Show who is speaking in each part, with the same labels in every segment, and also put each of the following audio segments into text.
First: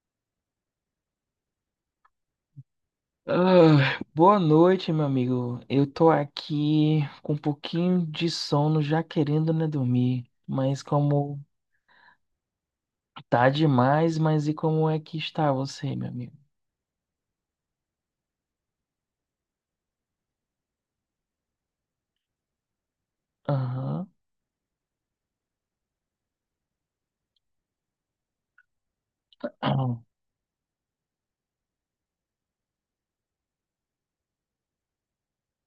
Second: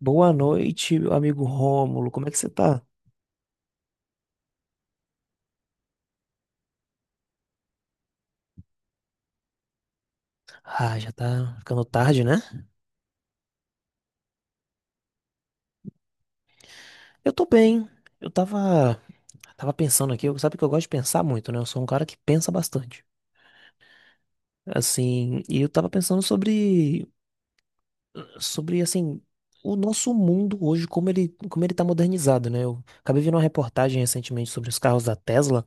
Speaker 1: Boa noite, meu amigo Rômulo. Como é que você tá?
Speaker 2: Ah, boa noite, meu amigo. Eu tô aqui com um pouquinho de sono, já querendo, né, dormir. Mas
Speaker 1: Ah, já
Speaker 2: como
Speaker 1: tá ficando tarde, né?
Speaker 2: tá demais, mas e como é que está você, meu amigo?
Speaker 1: Eu tô bem. Eu tava pensando aqui, sabe que eu gosto de pensar muito, né? Eu sou um cara que pensa bastante.
Speaker 2: Aham.
Speaker 1: Assim, e eu tava pensando sobre assim, o
Speaker 2: Aham.
Speaker 1: nosso mundo hoje, como ele tá modernizado, né? Eu acabei vendo uma reportagem recentemente sobre os carros da Tesla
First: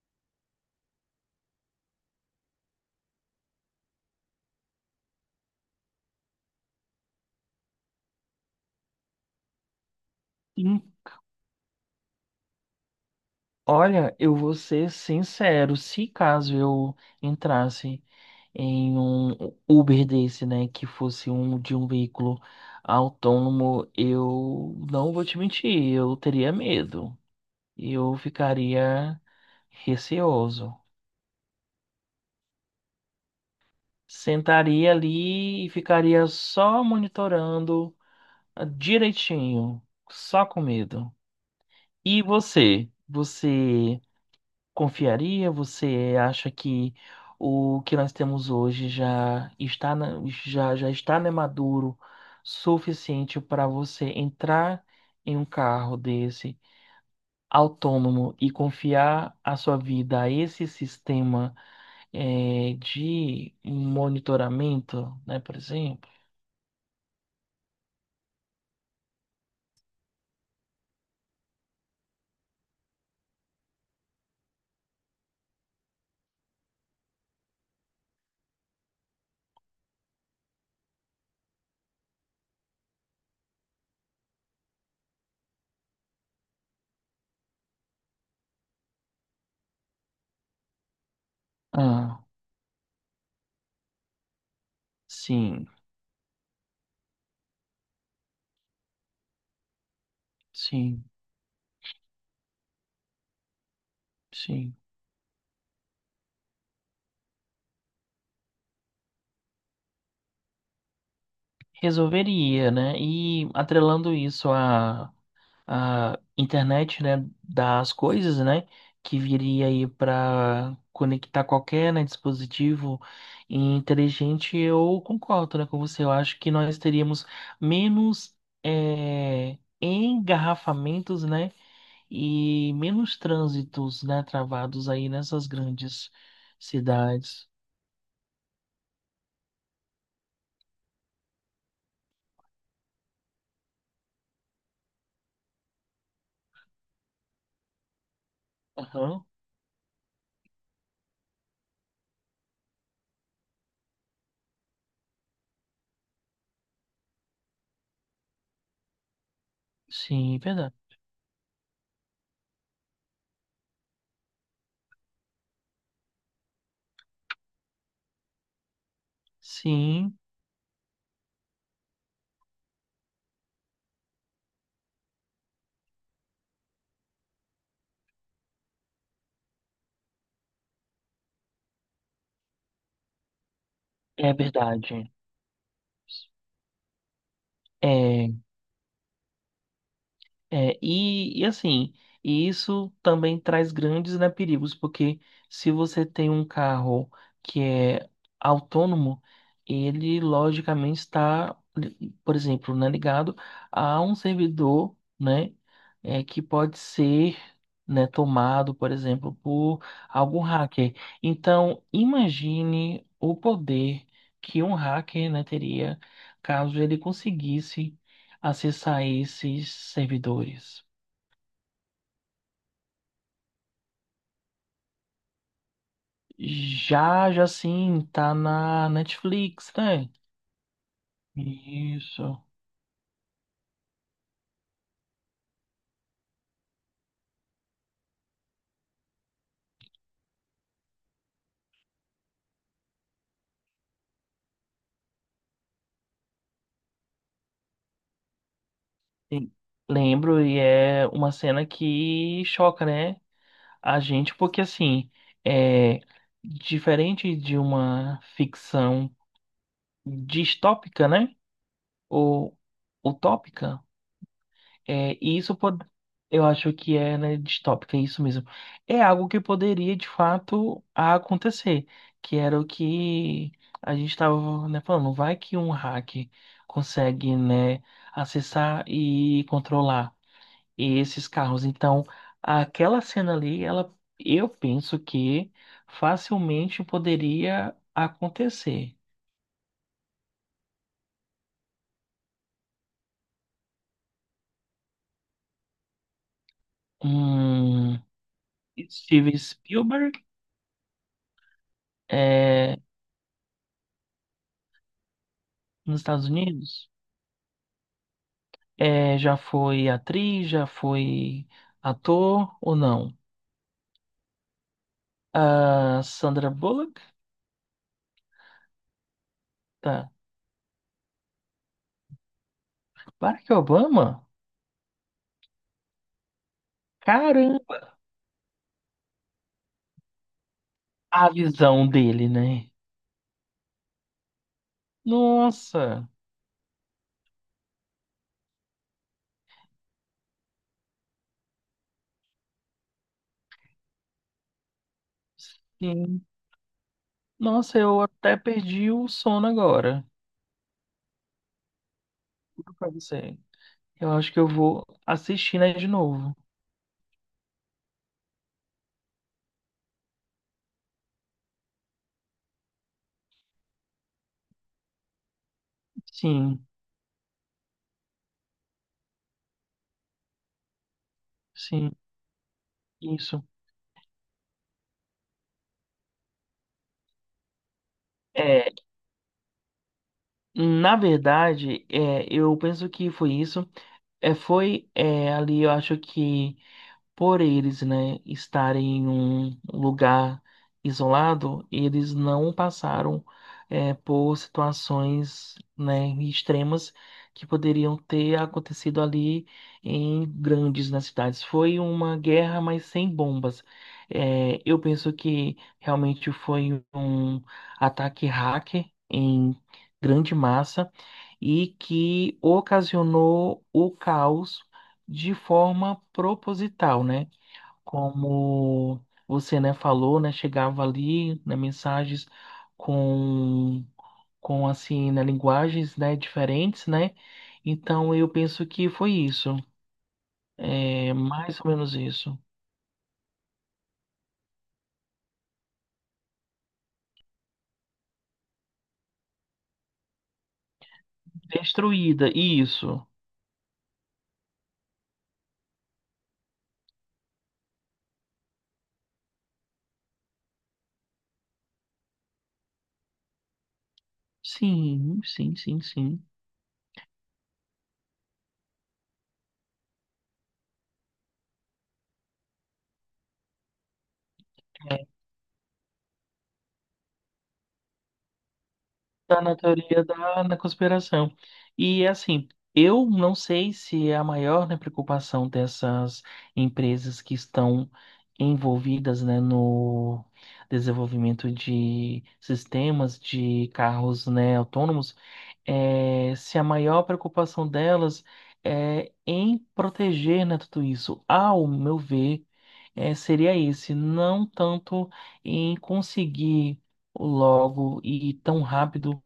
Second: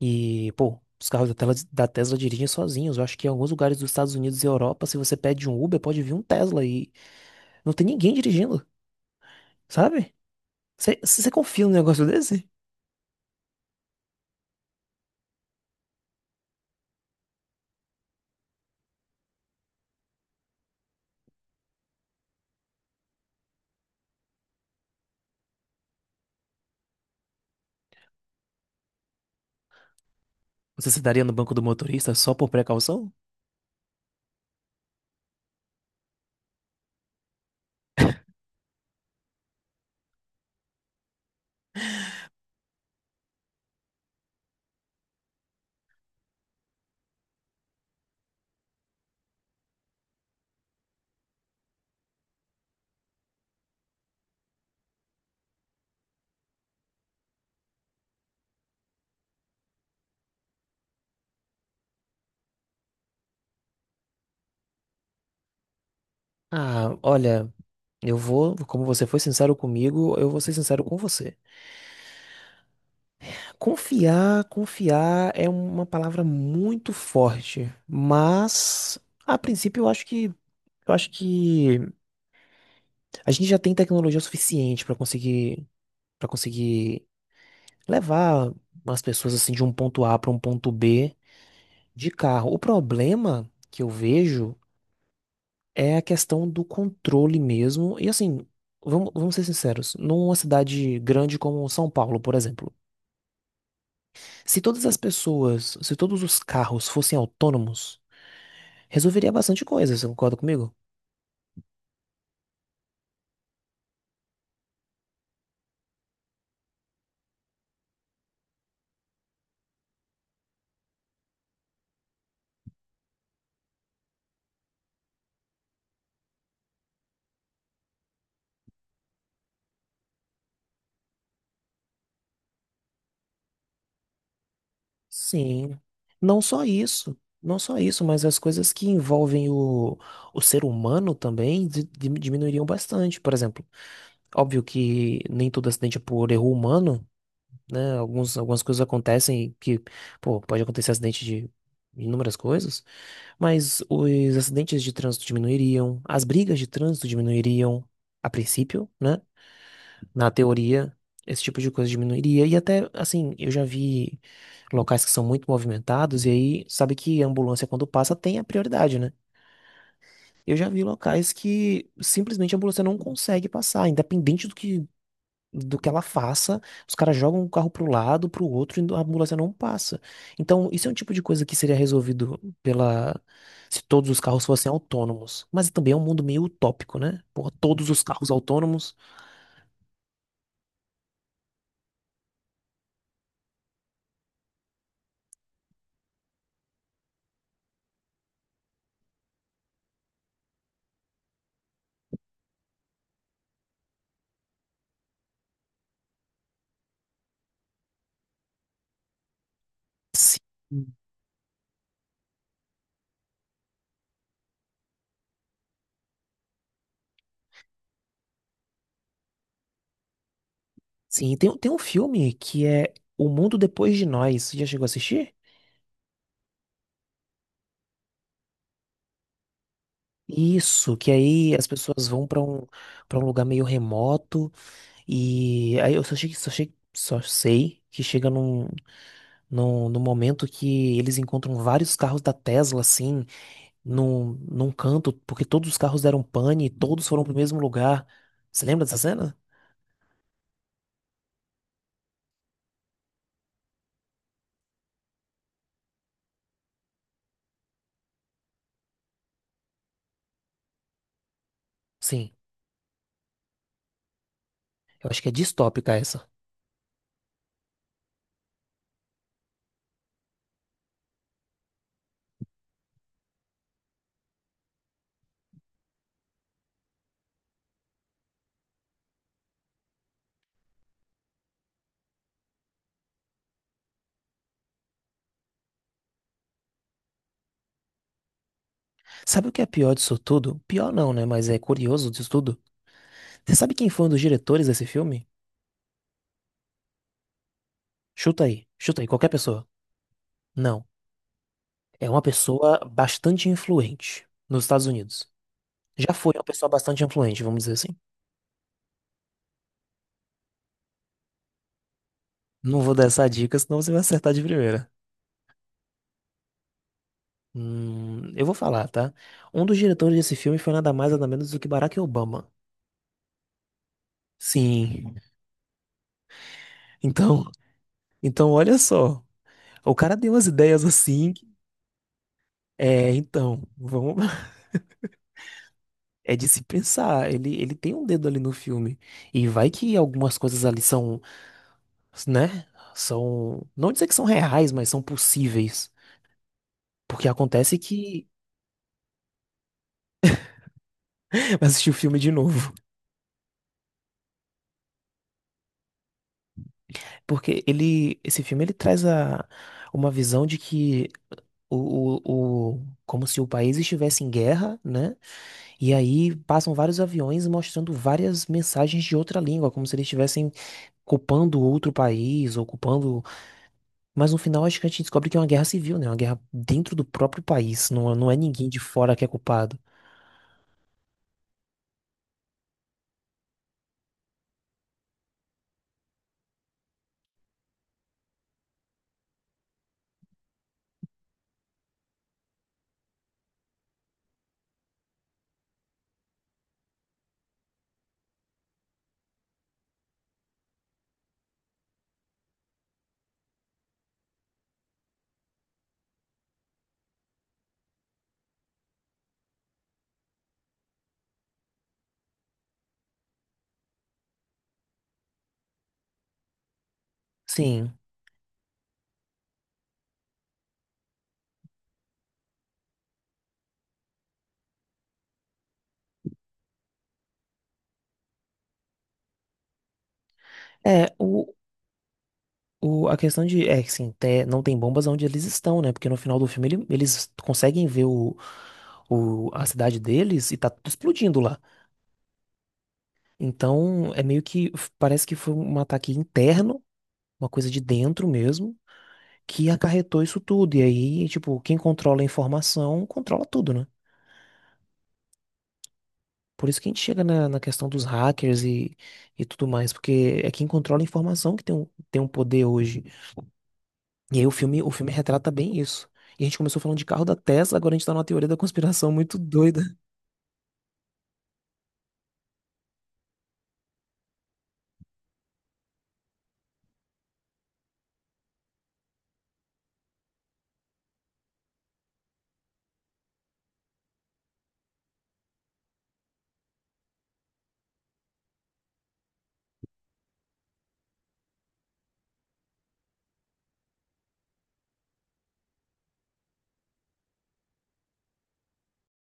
Speaker 1: e, pô, os carros da Tesla, dirigem sozinhos. Eu acho que em alguns lugares dos Estados Unidos e Europa, se você pede um Uber, pode vir um Tesla e não tem ninguém dirigindo. Sabe?
Speaker 2: Hum.
Speaker 1: Você confia num negócio desse?
Speaker 2: Olha, eu vou ser sincero, se caso eu entrasse em um Uber desse, né, que fosse um de um veículo autônomo, eu não vou te mentir, eu teria medo. Eu ficaria receoso.
Speaker 1: Você se daria no banco do motorista só por precaução?
Speaker 2: Sentaria ali e ficaria só monitorando direitinho, só com medo. E você? Você confiaria? Você acha que o que nós temos hoje já, já está, né, maduro suficiente para você entrar em um carro desse autônomo e confiar a sua vida a esse sistema? É, de monitoramento, né, por exemplo.
Speaker 1: Ah, olha, eu vou, como você foi sincero comigo, eu vou ser sincero com você. Confiar é uma palavra muito forte, mas a princípio eu acho que a gente já tem tecnologia suficiente para conseguir levar as pessoas assim de um ponto A para um ponto B de
Speaker 2: Ah,
Speaker 1: carro. O problema que eu vejo
Speaker 2: sim,
Speaker 1: é a questão do controle mesmo. E assim, vamos ser sinceros, numa cidade
Speaker 2: sim,
Speaker 1: grande como São Paulo, por exemplo, se
Speaker 2: sim.
Speaker 1: todas as pessoas, se todos os carros fossem autônomos, resolveria bastante coisa, você concorda comigo?
Speaker 2: Resolveria, né? E atrelando isso à, à internet, né, das coisas, né, que viria aí para conectar qualquer, né, dispositivo inteligente, eu concordo, né, com você. Eu acho que nós teríamos menos engarrafamentos, né? E menos trânsitos, né, travados aí nessas
Speaker 1: Sim.
Speaker 2: grandes
Speaker 1: Não só isso,
Speaker 2: cidades.
Speaker 1: não só isso, mas as coisas que envolvem o ser humano também diminuiriam bastante. Por exemplo, óbvio que nem todo acidente é por erro humano, né? Algumas coisas
Speaker 2: Aham.
Speaker 1: acontecem que, pô, pode acontecer acidente de inúmeras coisas, mas os acidentes de trânsito diminuiriam, as brigas de trânsito diminuiriam, a princípio, né? Na
Speaker 2: Sim, verdade.
Speaker 1: teoria, esse tipo de coisa diminuiria. E até, assim, eu já vi locais que são muito movimentados, e aí, sabe que a ambulância, quando passa, tem a prioridade, né?
Speaker 2: Sim,
Speaker 1: Eu já vi locais que simplesmente a ambulância não consegue passar, independente do que ela faça, os caras jogam o carro pro lado, pro outro, e a ambulância não passa. Então, isso é um tipo de coisa que seria resolvido pela se todos os
Speaker 2: é
Speaker 1: carros fossem
Speaker 2: verdade.
Speaker 1: autônomos. Mas também é um mundo meio utópico, né? Porra, todos os carros
Speaker 2: É.
Speaker 1: autônomos.
Speaker 2: É, e assim, e isso também traz grandes, né, perigos, porque se você tem um carro que é autônomo, ele logicamente está, por exemplo, né, ligado a um servidor, né, é, que pode ser, né, tomado, por exemplo, por algum
Speaker 1: Sim.
Speaker 2: hacker. Então, imagine o poder que um hacker, né, teria caso ele conseguisse acessar esses servidores.
Speaker 1: Sim, tem um filme que é O Mundo Depois de Nós. Você já chegou a assistir?
Speaker 2: Já, já sim, tá na Netflix, né?
Speaker 1: Isso, que aí as pessoas vão
Speaker 2: Isso.
Speaker 1: para um lugar meio remoto e aí eu só achei, só achei, só sei que chega num No, no momento que eles encontram vários carros da Tesla, assim, num canto, porque todos os carros deram pane e todos foram pro mesmo lugar. Você lembra dessa cena?
Speaker 2: Sim. Lembro, e é uma cena que choca, né? A gente, porque assim, é diferente de uma ficção distópica, né?
Speaker 1: Sim,
Speaker 2: Ou utópica.
Speaker 1: eu
Speaker 2: É,
Speaker 1: acho que é
Speaker 2: e isso pod...
Speaker 1: distópica essa.
Speaker 2: eu acho que é, né, distópica, é isso mesmo. É algo que poderia, de fato, acontecer, que era o que a gente estava, né, falando. Vai que um hack consegue, né, acessar e controlar esses carros. Então, aquela cena ali, ela, eu penso que facilmente poderia acontecer.
Speaker 1: Sabe o que é pior disso tudo? Pior não, né? Mas é curioso disso tudo. Você sabe quem foi um dos diretores desse filme?
Speaker 2: Hum.
Speaker 1: Qualquer
Speaker 2: Steven
Speaker 1: pessoa.
Speaker 2: Spielberg.
Speaker 1: Não, é uma
Speaker 2: É,
Speaker 1: pessoa bastante influente nos Estados Unidos.
Speaker 2: nos
Speaker 1: Já
Speaker 2: Estados
Speaker 1: foi uma pessoa
Speaker 2: Unidos.
Speaker 1: bastante influente, vamos dizer assim.
Speaker 2: É, já foi atriz, já foi ator ou
Speaker 1: Não vou dar
Speaker 2: não?
Speaker 1: essa dica, senão você vai acertar de primeira.
Speaker 2: A Sandra Bullock?
Speaker 1: Eu vou falar, tá? Um dos
Speaker 2: Tá.
Speaker 1: diretores desse filme foi nada mais nada menos do que Barack Obama.
Speaker 2: Barack Obama?
Speaker 1: Sim. Então,
Speaker 2: Caramba,
Speaker 1: então olha só. O cara deu umas ideias
Speaker 2: a
Speaker 1: assim.
Speaker 2: visão dele, né?
Speaker 1: É, então, vamos.
Speaker 2: Nossa,
Speaker 1: É de se pensar. Ele tem um dedo ali no filme. E vai que algumas coisas ali são, né? São. Não dizer que são reais, mas são possíveis.
Speaker 2: sim.
Speaker 1: Porque
Speaker 2: Nossa,
Speaker 1: acontece
Speaker 2: eu
Speaker 1: que.
Speaker 2: até perdi o sono agora.
Speaker 1: Vai assistir o filme de novo.
Speaker 2: Juro pra você. Eu acho que eu vou assistir, né, de novo.
Speaker 1: Porque ele. Esse filme ele traz uma visão de que como se o país estivesse em guerra, né? E aí
Speaker 2: Sim,
Speaker 1: passam vários aviões mostrando várias mensagens de outra língua, como se eles estivessem ocupando outro
Speaker 2: sim,
Speaker 1: país, ocupando.
Speaker 2: isso.
Speaker 1: Mas no final acho que a gente descobre que é uma guerra civil, né? Uma guerra dentro do próprio país. Não é
Speaker 2: É,
Speaker 1: ninguém de fora que é culpado.
Speaker 2: na verdade, é, eu penso que foi isso. É, foi é, ali, eu acho que por eles, né, estarem em um lugar isolado, eles não passaram é, por situações, né, extremas que poderiam ter acontecido ali em grandes nas cidades. Foi uma guerra, mas sem bombas. É, eu penso que realmente foi um ataque hacker em grande massa e que ocasionou o caos de forma proposital, né?
Speaker 1: Sim.
Speaker 2: Como você, né, falou, né, chegava ali, né, mensagens com, com assim, né, linguagens, né, diferentes, né? Então eu penso que foi isso, é
Speaker 1: É, o.
Speaker 2: mais ou menos isso.
Speaker 1: A questão de, é que assim, não tem bombas onde eles estão, né? Porque no final do filme eles conseguem ver o, a cidade deles e tá tudo explodindo lá.
Speaker 2: Destruída, isso.
Speaker 1: Então, é meio que parece que foi um ataque interno, uma coisa de dentro mesmo, que acarretou isso tudo. E aí, tipo, quem controla a informação controla tudo, né?
Speaker 2: Sim, sim, sim, sim.
Speaker 1: Por isso que a gente chega na questão dos hackers e tudo mais, porque é quem controla a informação que tem um poder hoje. E aí o filme retrata bem isso. E a gente começou falando de carro da Tesla, agora a gente tá numa teoria da conspiração muito
Speaker 2: Tá na
Speaker 1: doida.
Speaker 2: teoria da na conspiração. E assim, eu não sei se é a maior, né, preocupação dessas empresas que estão envolvidas, né, no desenvolvimento de sistemas de carros, né, autônomos, é, se a maior preocupação delas é em proteger, né, tudo isso. Ao meu ver, é, seria esse, não tanto em conseguir logo e tão rápido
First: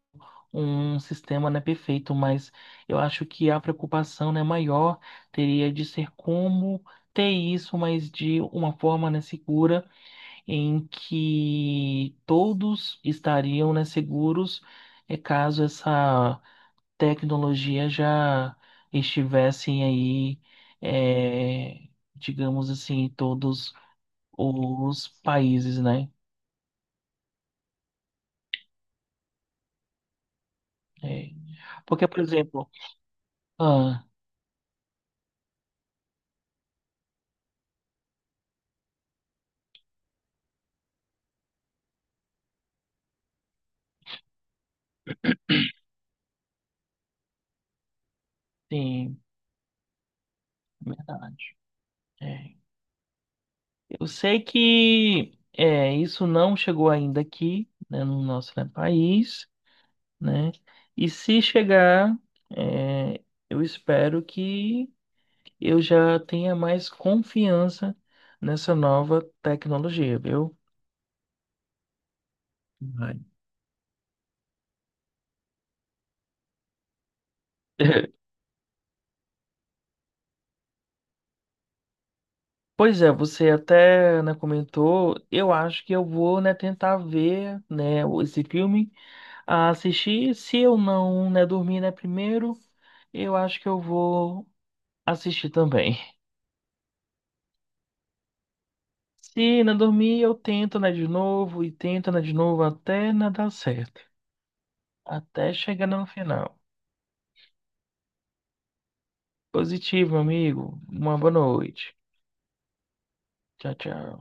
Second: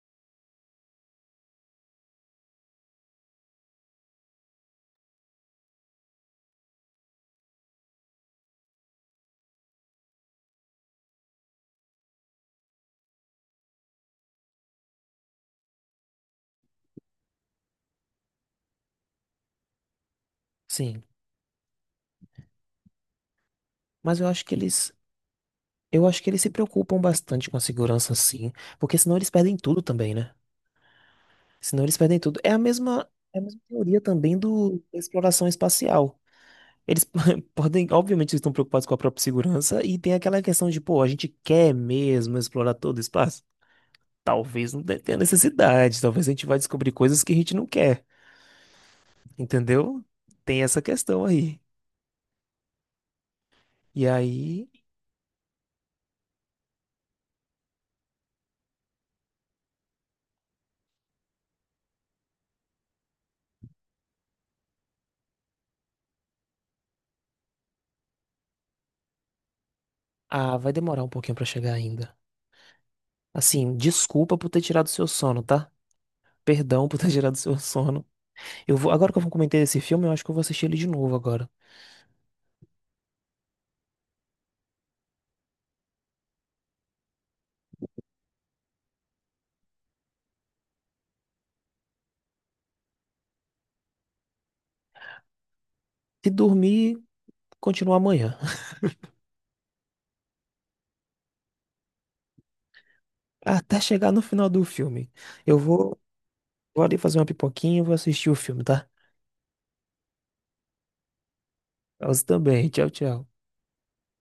Speaker 2: um sistema não é perfeito, mas eu acho que a preocupação, né, maior teria de ser como ter isso, mas de uma forma, né, segura, em que todos estariam, né, seguros, é caso essa tecnologia já estivessem aí,
Speaker 1: Sim,
Speaker 2: é, digamos assim, em todos
Speaker 1: mas
Speaker 2: os países,
Speaker 1: eu
Speaker 2: né?
Speaker 1: acho que eles se preocupam bastante com a segurança, sim, porque senão eles perdem tudo também, né?
Speaker 2: É.
Speaker 1: Senão eles
Speaker 2: Porque,
Speaker 1: perdem
Speaker 2: por
Speaker 1: tudo.
Speaker 2: exemplo,
Speaker 1: É a mesma teoria
Speaker 2: ah,
Speaker 1: também da exploração espacial. Eles podem, obviamente, eles estão preocupados com a própria segurança e tem aquela questão de, pô, a gente quer mesmo explorar todo o espaço? Talvez não tenha necessidade, talvez a gente vai descobrir coisas que a gente não quer,
Speaker 2: sim,
Speaker 1: entendeu? Tem essa questão
Speaker 2: verdade.
Speaker 1: aí.
Speaker 2: É.
Speaker 1: E
Speaker 2: Eu sei
Speaker 1: aí,
Speaker 2: que é, isso não chegou ainda aqui, né, no nosso, né, país, né? E se chegar, é, eu espero que eu já tenha mais confiança nessa nova tecnologia,
Speaker 1: ah,
Speaker 2: viu?
Speaker 1: vai demorar um pouquinho pra chegar ainda.
Speaker 2: Vai.
Speaker 1: Assim, desculpa por ter tirado seu sono, tá? Perdão por ter tirado seu sono. Eu vou, agora que eu vou comentar esse filme, eu acho que eu vou assistir ele de novo agora.
Speaker 2: Pois é, você até, né, comentou, eu acho que eu vou, né, tentar ver, né, esse filme, a assistir, se eu não, né, dormir, né, primeiro, eu acho que eu vou assistir também.
Speaker 1: Se dormir, continua amanhã.
Speaker 2: Se não dormir, eu tento nadar de novo e tento nadar de novo até nadar
Speaker 1: Até
Speaker 2: certo.
Speaker 1: chegar no final do filme.
Speaker 2: Até
Speaker 1: Eu
Speaker 2: chegar
Speaker 1: vou,
Speaker 2: no final.
Speaker 1: vou ali fazer uma pipoquinha e vou assistir o filme, tá?
Speaker 2: Positivo, amigo. Uma boa noite.
Speaker 1: Você também. Tchau, tchau.
Speaker 2: Tchau, tchau.